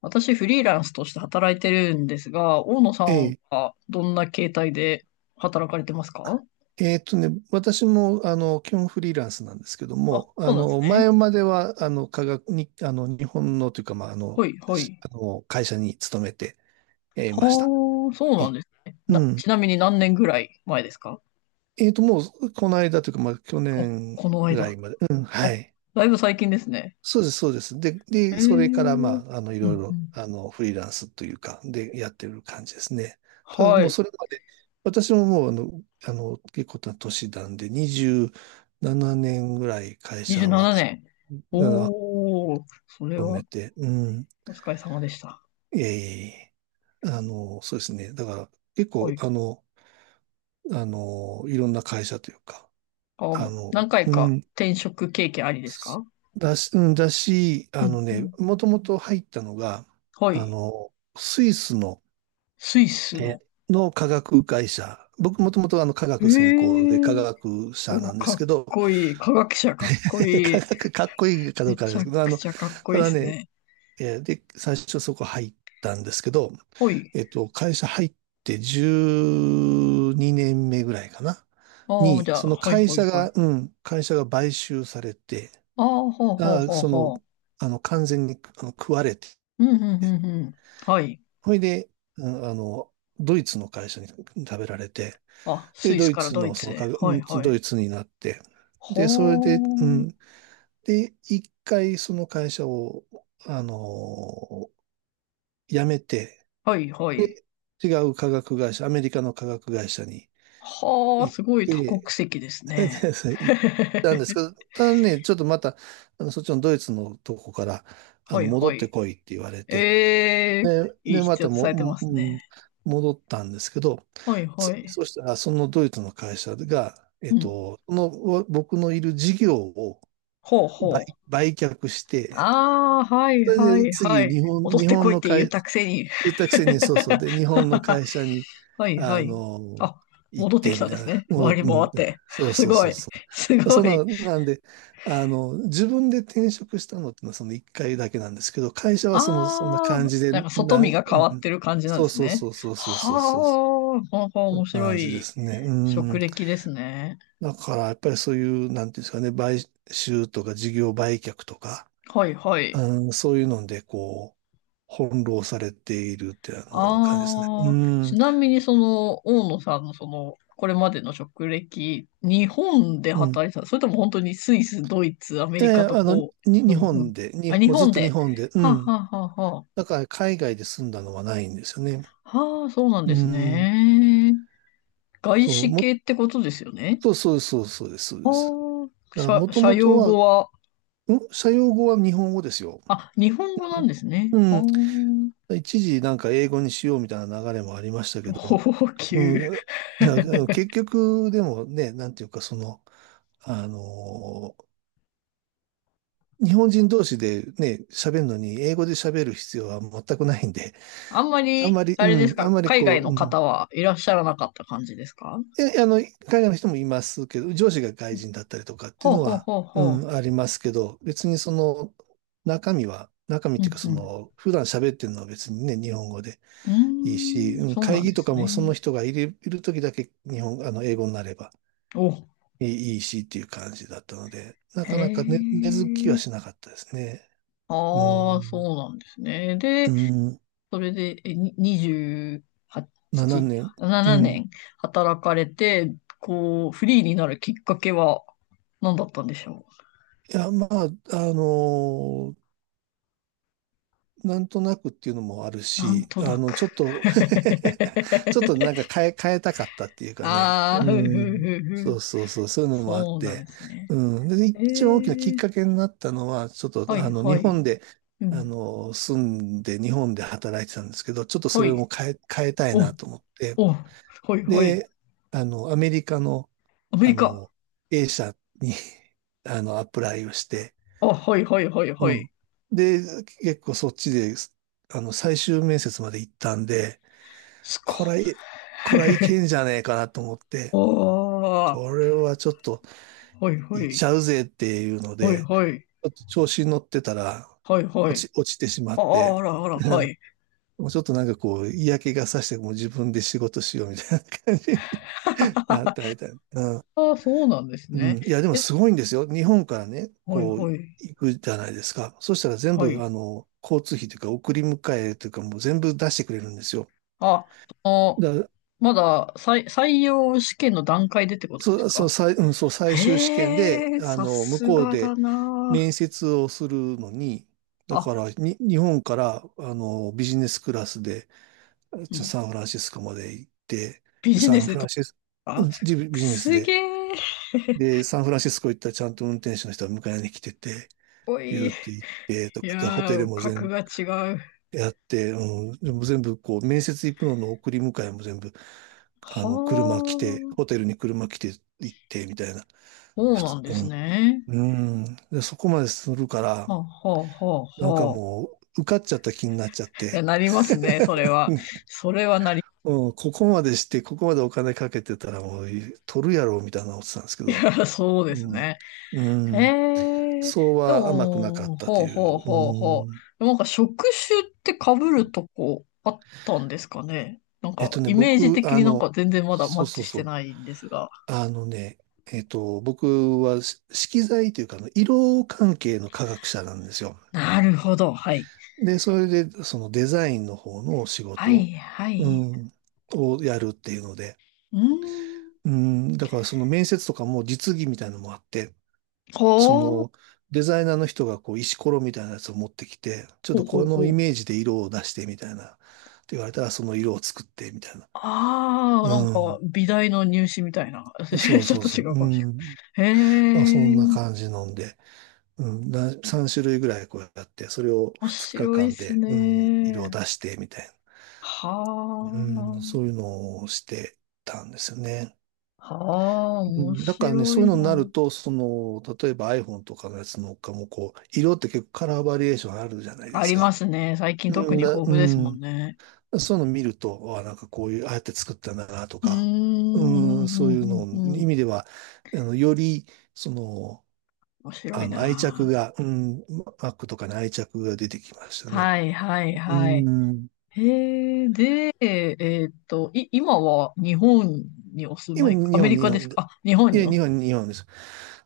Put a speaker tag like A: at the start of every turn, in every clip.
A: 私、フリーランスとして働いてるんですが、大野さ
B: え
A: ん
B: え、
A: はどんな形態で働かれてますか？
B: 私も、基本フリーランスなんですけど
A: あ、
B: も、
A: そうなんですね。
B: 前までは、科学に、日本のというか、まあ、あ
A: は
B: の、
A: い、は
B: し
A: い。
B: あの、会社に勤めて、いました。
A: はあ、そう
B: え、
A: なんですね。
B: うん。
A: ちなみに何年ぐらい前ですか？
B: もう、この間というか、まあ、去
A: あ、
B: 年
A: この
B: ぐら
A: 間。
B: いまで、うん、
A: あ、
B: はい。
A: だいぶ最近ですね。
B: そうです、そうです。で、
A: へ
B: で、
A: え。う
B: それから、ま
A: ん
B: あ、い
A: う
B: ろいろ、
A: ん。
B: フリーランスというか、で、やってる感じですね。ただ、
A: は
B: もう
A: い。
B: それまで、私ももう、結構な年なんで、27年ぐらい会
A: 27
B: 社は、
A: 年。
B: の、
A: おー、それ
B: 勤
A: は
B: めて、うん、
A: お疲れ様でした。
B: ええそうですね。だから、結
A: は
B: 構、
A: い。
B: いろんな会社というか、
A: あ、も
B: あ
A: う
B: の、
A: 何回
B: う
A: か
B: ん、
A: 転職経験ありです
B: す
A: か？
B: だし、うんだし、
A: う
B: あ
A: ん
B: の
A: う
B: ね、
A: ん。
B: もともと入ったのが、
A: はい。
B: スイスの、
A: スイス
B: え
A: の。
B: の化学会社。僕もともと化
A: え
B: 学専攻で化
A: え。
B: 学者
A: お、
B: なんで
A: か
B: す
A: っ
B: けど、
A: こいい。科学者かっこ い
B: 化
A: い。
B: 学かっこいいかど
A: め
B: うかあれ
A: ち
B: で
A: ゃ
B: すけど、
A: くちゃかっこ
B: た
A: いいで
B: だ
A: す
B: ね、
A: ね。
B: えーで、最初そこ入ったんですけど、
A: ほい。
B: 会社入って12年目ぐらいかな、
A: ああ、じゃあ、
B: その
A: はい
B: 会
A: はい
B: 社
A: はい。
B: が、買収されて、
A: ああ、ほうほう
B: が、
A: ほう
B: その、
A: ほ
B: あの、完全に食われて、
A: う。うん、うん、うん、うん。はい。
B: ほいで、うんあの、ドイツの会社に食べられて、
A: あ、ス
B: で、
A: イ
B: ド
A: ス
B: イ
A: から
B: ツ
A: ドイ
B: の、そ
A: ツ
B: の
A: へ。
B: か、う
A: はい
B: ん
A: は
B: ド
A: い。
B: イツになって、
A: ほ
B: で、それで、う
A: ー。
B: ん、で、一回その会社を、あの、辞めて、
A: はいはい。
B: 違う化学会社、アメリカの化学会社に
A: はあ、
B: 行っ
A: すごい多国
B: て、
A: 籍です ね。
B: 行ったんです けど、ただね、ちょっとまた、そっちのドイツのとこから、
A: はい
B: 戻
A: は
B: って
A: い。
B: こいって言われて、
A: ええ、
B: で、ま
A: 必要
B: た
A: とされてま
B: も、
A: す
B: も
A: ね。
B: 戻ったんですけど、
A: はいは
B: 次、
A: い。
B: そしたら、そのドイツの会社が、
A: うん。
B: その、僕のいる事業を
A: ほう
B: 売、
A: ほう。
B: 売却して、
A: ああ、はい
B: それ
A: は
B: で
A: いは
B: 次、
A: い。
B: 日本、
A: 戻っ
B: 日
A: て
B: 本
A: こいっ
B: の
A: て言っ
B: 会、
A: たくせに。
B: 言ったくせに、そうそう。で、日本の会社に、
A: はいは
B: あ
A: い。
B: の、
A: あ、
B: 行っ
A: 戻って
B: て、
A: きた
B: み
A: んで
B: たい
A: す
B: な。
A: ね。
B: も
A: 回
B: う、
A: り回
B: うん、
A: って。
B: そう
A: す
B: そう
A: ご
B: そう
A: い。
B: そ
A: す
B: う。
A: ご
B: そん
A: い。
B: な、なんで、自分で転職したのってのはその一回だけなんですけど、会社はその、そんな
A: あ
B: 感
A: あ、
B: じで、
A: なんか外見が変
B: う
A: わっ
B: ん、
A: てる感じなん
B: そ
A: で
B: う
A: す
B: そう
A: ね。
B: そうそうそうそ
A: は
B: うそう。そ
A: あ、はあ、
B: んな
A: 面白
B: 感じで
A: い
B: すね。うん。
A: 職歴ですね。
B: だから、やっぱりそういう、なんていうんですかね、買収とか事業売却とか、
A: はいは
B: う
A: い。
B: ん、そういうので、こう、翻弄されているって、感じですね。う
A: ああ、
B: ん。
A: ちなみにその、大野さんのその、これまでの職歴、日本で
B: うん。
A: 働いてた、それとも本当にスイス、ドイツ、アメ
B: い
A: リ
B: やい
A: カ
B: や、
A: と
B: あの、
A: こ
B: に、
A: う、
B: 日
A: うんうん。
B: 本で、に、
A: あ、日
B: もうずっ
A: 本
B: と日
A: で。
B: 本で、う
A: はあ、
B: ん。
A: はあ、はあ、は
B: だから海外で住んだのはないんですよね。
A: あ。はあ、そうなん
B: う
A: です
B: ん。
A: ね。外
B: そう、
A: 資
B: も、
A: 系ってことですよね。
B: そうそうそうそうです、そう
A: あ
B: です。
A: あ、
B: だから
A: 社、
B: もと
A: 社
B: もと
A: 用
B: は、
A: 語は、
B: 社用語は日本語ですよ。
A: あ、日本語なんですね。
B: うん。
A: は
B: 一時なんか英語にしようみたいな流れもありましたけ
A: あ、
B: ど、
A: 高
B: う
A: 級。
B: ん。だから結局、でもね、なんていうか、その、あのー日本人同士でね、喋るのに、英語で喋る必要は全くないんで、
A: あんま
B: あんま
A: り、
B: り、
A: あ
B: う
A: れです
B: ん、あ
A: か、
B: んまり
A: 海
B: こ
A: 外
B: う、
A: の
B: うん。
A: 方はいらっしゃらなかった感じですか？
B: え、あの、海外の人もいますけど、上司が外人だったりとかって
A: ほ
B: いう
A: う
B: の
A: ほう
B: は、
A: ほう
B: う
A: ほう。
B: ん、ありますけど、別にその、中身っ
A: う
B: ていう
A: ん
B: かそ
A: うん。
B: の、普段喋ってるのは別にね、日本語で
A: うー
B: いいし、
A: ん、
B: うん、
A: そうな
B: 会
A: ん
B: 議
A: で
B: と
A: す
B: かも
A: ね。
B: その人がいる時だけ日本、あの、英語になれば
A: お、
B: いいしっていう感じだったので、な
A: へ
B: かなかね、根付きは
A: え。
B: しなかったですね。う
A: ああ、
B: ん、
A: そうなんですね。
B: う
A: で、
B: ん、
A: それで、に
B: 7
A: 28、
B: 年、う
A: 7
B: ん。い
A: 年働かれて、こう、フリーになるきっかけは何だったんでしょ
B: や、まあ、あのなんとなくっていうのもある
A: う？なん
B: し、
A: となく。
B: ちょっと ちょっとなんか変えたかったっていうかね。
A: ああ、
B: う
A: ふふふ
B: ん。そ
A: ふ。
B: うそうそう、そういうのもあっ
A: そうなんで
B: て。
A: すね。
B: うん。で、
A: え
B: 一番大きなきっ
A: え、
B: かけになったのは、ちょっと、
A: はい
B: 日
A: はい。
B: 本で、
A: うん。
B: 住んで、日本で働いてたんですけど、ちょっとそ
A: は
B: れ
A: い。
B: も変えたい
A: お、
B: なと思って。
A: お、はいはい。
B: で、アメリカの、
A: アメ
B: あ
A: リカ。
B: の、A 社に アプライをして、
A: あ、はいはいはいは
B: う
A: い。
B: ん。で、結構そっちで、最終面接まで行ったんで、
A: すごい。
B: これ、これはい けんじゃねえかなと思っ
A: あ
B: て、
A: あ、
B: これはちょっと
A: はいは
B: 行っ
A: い。
B: ちゃうぜっていうの
A: はい
B: で、
A: はい。
B: ちょっと調子に乗ってたら、
A: はいはい。
B: 落ちてしまっ
A: あ
B: て、
A: あ、あらあら、は い。
B: もうちょっとなんかこう、嫌気がさして、もう自分で仕事しようみたいな感じになったみたいな。
A: ああ、そうなんです
B: うん。
A: ね。
B: いや、でも
A: え、
B: すごいんですよ。日本からね、
A: はい
B: こう、
A: はい。
B: 行くじゃないですか。そしたら全
A: は
B: 部、
A: い。
B: 交通費というか、送り迎えというか、もう全部出してくれるんですよ。
A: あ、その、
B: だから、
A: まだ採用試験の段階でってことです
B: そう、そう、
A: か？
B: 最終試験で、
A: へえ、さ
B: 向
A: す
B: こう
A: がだ
B: で
A: な
B: 面接をするのに、だ
A: あ。
B: か
A: あ、
B: ら、日本から、ビジネスクラスで、
A: うん。
B: サンフランシスコまで行って、
A: ビ
B: で、
A: ジ
B: サ
A: ネ
B: ン
A: スで
B: フラン
A: 取っ
B: シス、う
A: た。
B: んビジネス
A: すげ
B: で、
A: え。
B: で、サンフランシスコ行ったらちゃんと運転手の人が迎えに来てて、
A: お
B: ピ
A: い。
B: ューって行ってと
A: い
B: かって、ホテ
A: や
B: ル
A: ー、
B: も
A: 格
B: 全
A: が違う。
B: 部やって、うん、でも全部こう、面接行くのの送り迎えも全部、
A: は
B: 車来て、
A: あ、
B: ホテルに車来て行ってみたいな。
A: そう
B: 普
A: な
B: 通
A: んですね。
B: で、そこまでするから、
A: ほうほうほう
B: なんか
A: ほう。
B: もう、受かっちゃった気になっちゃっ
A: いや、
B: て、
A: なりますね、それは。それはなり、
B: うん、ここまでして、ここまでお金かけてたらもう、取るやろ、みたいな思ってたんですけど、
A: そうです
B: うん、
A: ね。へ
B: うん、
A: え、
B: そう
A: で
B: は甘くなかっ
A: も、
B: たと
A: ほう
B: い
A: ほう
B: う、
A: ほうほ
B: うん、
A: う。なんか職種って被るとこあったんですかね。なんか、イメージ
B: 僕、
A: 的になんか全然まだマ
B: そう
A: ッ
B: そ
A: チ
B: う
A: し
B: そ
A: て
B: う。
A: ないんですが。
B: あのね、僕は色彩というか、色関係の科学者なんですよ。
A: なるほど、はい。
B: で、それで、そのデザインの方の仕
A: はい、
B: 事、
A: は
B: う
A: い。
B: ん、をやるっていうので、
A: うーん、
B: うん、だからその面接とかも実技みたいなのもあって、そ
A: ほう、
B: のデザイナーの人がこう石ころみたいなやつを持ってきて、ちょっ
A: ほ
B: と
A: うほ
B: こ
A: う
B: の
A: ほ
B: イ
A: う。
B: メージで色を出してみたいな、って言われたらその色を作ってみたいな。
A: ああ、なん
B: う
A: か、美大の入試みたいな。
B: ん、そう
A: ちょっ
B: そう
A: と
B: そう。
A: 違う
B: う
A: かもし
B: ん、
A: れない。
B: まあ、そ
A: へ
B: ん
A: え。
B: な感じなんで。うん、3種類ぐらいこうやって、それを
A: 面
B: 2
A: 白
B: 日
A: いっ
B: 間
A: す
B: で、うん、色を
A: ね。
B: 出して、みたい
A: は
B: な、うん、そういうのをしてたんですよね。
A: あ、はあ、
B: う
A: 面
B: ん、だからね、
A: 白
B: そう
A: い
B: いうのに
A: な。
B: なると、その、例えば iPhone とかのやつのかも、こう、色って結構カラーバリエーションあるじゃないで
A: あ
B: す
A: りま
B: か。
A: すね。最近
B: う
A: 特
B: ん
A: に豊
B: だ、う
A: 富ですもん
B: ん、
A: ね。
B: そういうの見ると、あ、なんかこういう、ああやって作ったんだな、と
A: うーん、
B: か、
A: う
B: うん、
A: ん
B: そう
A: う
B: いうの、
A: んうんう
B: 意
A: ん。
B: 味では、より、その、
A: 面白い
B: 愛着
A: な。
B: が、うん、Mac とかに愛着が出てきましたね。
A: はい、はい、
B: う
A: はい。
B: ーん。
A: へえ、で、今は日本にお住
B: 今、
A: まい、アメリ
B: 日
A: カです
B: 本で。
A: か？あ、日本
B: い
A: に
B: や、
A: お、
B: 日本です。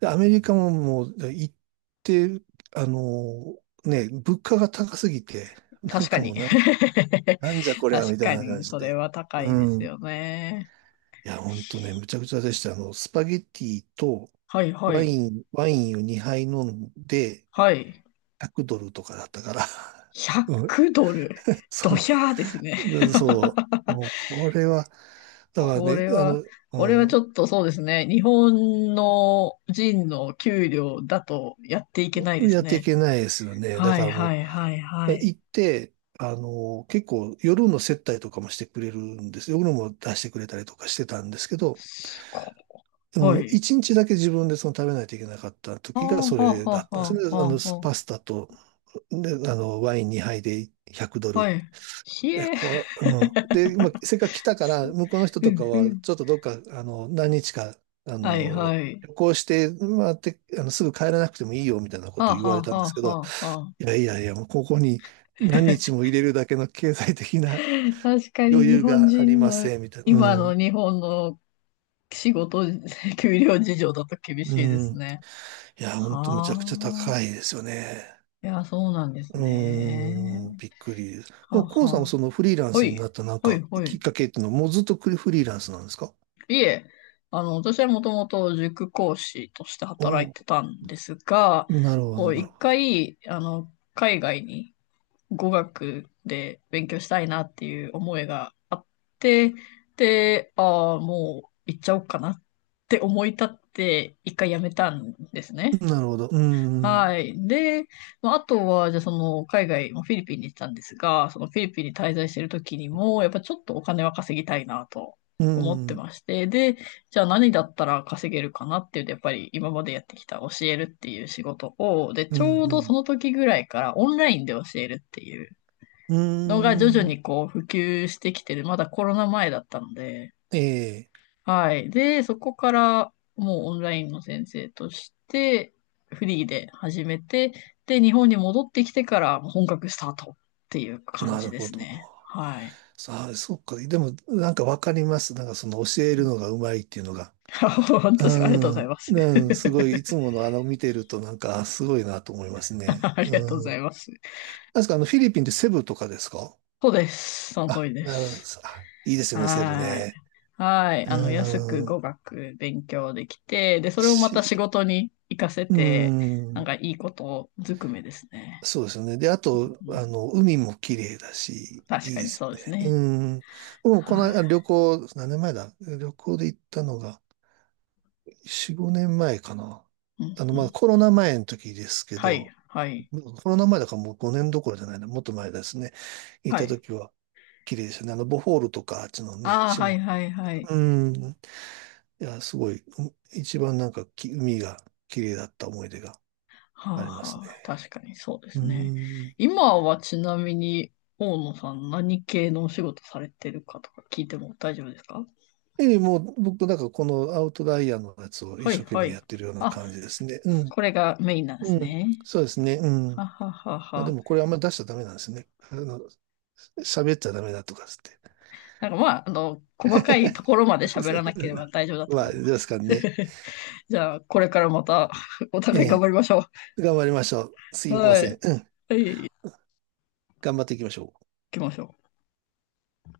B: で、アメリカももう、行って、あのね、物価が高すぎて、なん
A: 確か
B: かも
A: に。
B: うなんじゃこりゃ、み
A: 確
B: たい
A: か
B: な感
A: に、
B: じ
A: それ
B: で。
A: は高
B: う
A: いです
B: ん。
A: よね。
B: いや、ほんとね、むちゃくちゃでした。スパゲッティと
A: はい、はい、
B: ワインを2杯飲んで、
A: はい。
B: 100ドルとかだったから。うん。
A: 100ドル。ド
B: そ
A: ヒャーですね。
B: う。でそう。もう、これは、だから
A: こ
B: ね、
A: れは、これは
B: う
A: ち
B: ん
A: ょっとそうですね。日本の人の給料だとやっていけないで
B: や
A: す
B: ってい
A: ね。
B: けないですよね。だ
A: は
B: か
A: い
B: ら
A: は
B: も
A: いはい
B: う、
A: は
B: 行
A: い。
B: って、結構夜の接待とかもしてくれるんです夜も出してくれたりとかしてたんですけど、
A: すご
B: うん、
A: い。
B: 1日だけ自分でその食べないといけなかった
A: はあ
B: 時がそ
A: はあ
B: れだ
A: は
B: っ
A: あ
B: たんです
A: は
B: ね。
A: あはあは
B: パスタと、で、ワイン2杯で100ド
A: あ。
B: ル。
A: はい。ひえ。
B: これ、うん。で、まあ、せっかく来たか
A: す
B: ら、向こうの人
A: う
B: と
A: ん
B: か
A: う
B: は、
A: ん。
B: ちょっとどっか、何日か、あ
A: はい
B: の、
A: はい。
B: 旅行して、まあ、て、あの、すぐ帰らなくてもいいよ、みたいなこ
A: は
B: とを
A: あ
B: 言
A: は
B: われ
A: あ
B: た
A: は
B: んで
A: あ
B: すけど、
A: はあはあ。
B: いやいやいや、もうここに何日も入れるだけの経済的な
A: 確かに
B: 余
A: 日
B: 裕
A: 本
B: があり
A: 人
B: ま
A: の、
B: せん、みたいな。
A: 今
B: うん。
A: の日本の仕事、給料事情だと厳
B: う
A: しいで
B: ん。
A: すね。
B: いや、ほんとむち
A: あ
B: ゃくちゃ高
A: あ、
B: いですよね。
A: いや、そうなんです
B: うーん、
A: ね。
B: びっくりです。で
A: は
B: も、
A: あ
B: コウ
A: は
B: さんもそ
A: あ。
B: のフリーラン
A: ほ
B: スにな
A: い、
B: ったなん
A: ほい、
B: か
A: ほ
B: きっ
A: い。
B: かけっていうのはもうずっとフリーランスなんですか？
A: いえ、私はもともと塾講師として
B: お
A: 働いて
B: お
A: たんですが、
B: ー、なるほど、
A: こう、
B: なる
A: 一
B: ほ
A: 回、海外に語学で勉強したいなっていう思いがあって、で、ああ、もう行っちゃおうかなって思い立って、一回辞めたんですね。
B: ど。なるほど。うん、
A: はい。で、まあ、あとは、じゃあその、海外、まあフィリピンに行ってたんですが、そのフィリピンに滞在してる時にも、やっぱちょっとお金は稼ぎたいなと
B: うー
A: 思って
B: ん、
A: まして、で、じゃあ何だったら稼げるかなっていうと、やっぱり今までやってきた教えるっていう仕事を、で、
B: う
A: ち
B: ー
A: ょうど
B: ん、
A: その時ぐらいからオンラインで教えるっていう
B: うー
A: のが徐々
B: ん、うーん
A: にこう普及してきてる、まだコロナ前だったので、
B: え
A: はい。で、そこからもうオンラインの先生としてフリーで始めて、で、日本に戻ってきてから本格スタートっていう
B: え、
A: 感
B: な
A: じ
B: る
A: で
B: ほ
A: す
B: ど。
A: ね。はい。
B: ああ、そっか。でも、なんかわかります。なんかその教えるのがうまいっていうのが。
A: 本
B: う
A: 当ですか？ありがとうござい
B: ん。
A: ます。
B: う ん、すごい、いつもの見てるとなんか、あすごいなと思いますね。
A: ありがとうご
B: う
A: ざい
B: ん。
A: ます。
B: 確かフィリピンってセブとかですか
A: そうです。その通
B: あ？
A: りで
B: なるほど。
A: す。
B: あ、いいですよね、セブ
A: は
B: ね。
A: い。はい。安く
B: うん。
A: 語学勉強できて、で、それをま
B: し、
A: た仕事に活かせ
B: う
A: て、なん
B: ん。
A: かいいことずくめですね。
B: そうですよね。で、あと、
A: うん、
B: 海も綺麗だし、
A: 確
B: いい
A: か
B: で
A: に
B: す
A: そうで
B: よ
A: す
B: ね。
A: ね。
B: うん。もうこの
A: は
B: 間旅行、何年前だ？旅行で行ったのが、4、5年前かな。
A: い。うんう
B: まあ
A: ん。
B: コロナ前の時ですけ
A: はい、
B: ど、
A: はい、
B: コロナ前だからもう5年どころじゃないな、もっと前ですね。行っ
A: は
B: た
A: い。
B: 時は綺麗でしたね。ボホールとか、あっちのね、
A: ああ、は
B: 島。
A: い、はい、はい。
B: うん。いや、すごい、うん一番なんか海が綺麗だった思い出が
A: はあ、
B: ありますね。
A: はあ、確かにそうで
B: う
A: すね。
B: ん。
A: 今はちなみに、大野さん何系のお仕事されてるかとか聞いても大丈夫ですか？
B: ええ、もう僕なんかこのアウトライヤーのやつを一
A: はい、
B: 生懸
A: は
B: 命
A: い。
B: やってるような
A: あ、
B: 感じですね。うん。
A: これがメインなんで
B: う
A: す
B: ん。
A: ね。
B: そうですね。う
A: は
B: ん。
A: はは
B: まあ、で
A: は。
B: もこれあんま出しちゃダメなんですね。喋っちゃダメだとかっつっ
A: なんかまあ、細かいところまで喋らなければ 大丈夫だと
B: ま
A: 思い
B: あ、ど
A: ま
B: うです
A: す。
B: かね。
A: じゃあ、これからまた お
B: え
A: 互い頑張
B: え。
A: りましょ
B: 頑張りましょう。す
A: う。
B: いま
A: はい、
B: せ
A: 行
B: ん。うん。頑張っていきましょう。
A: きましょう。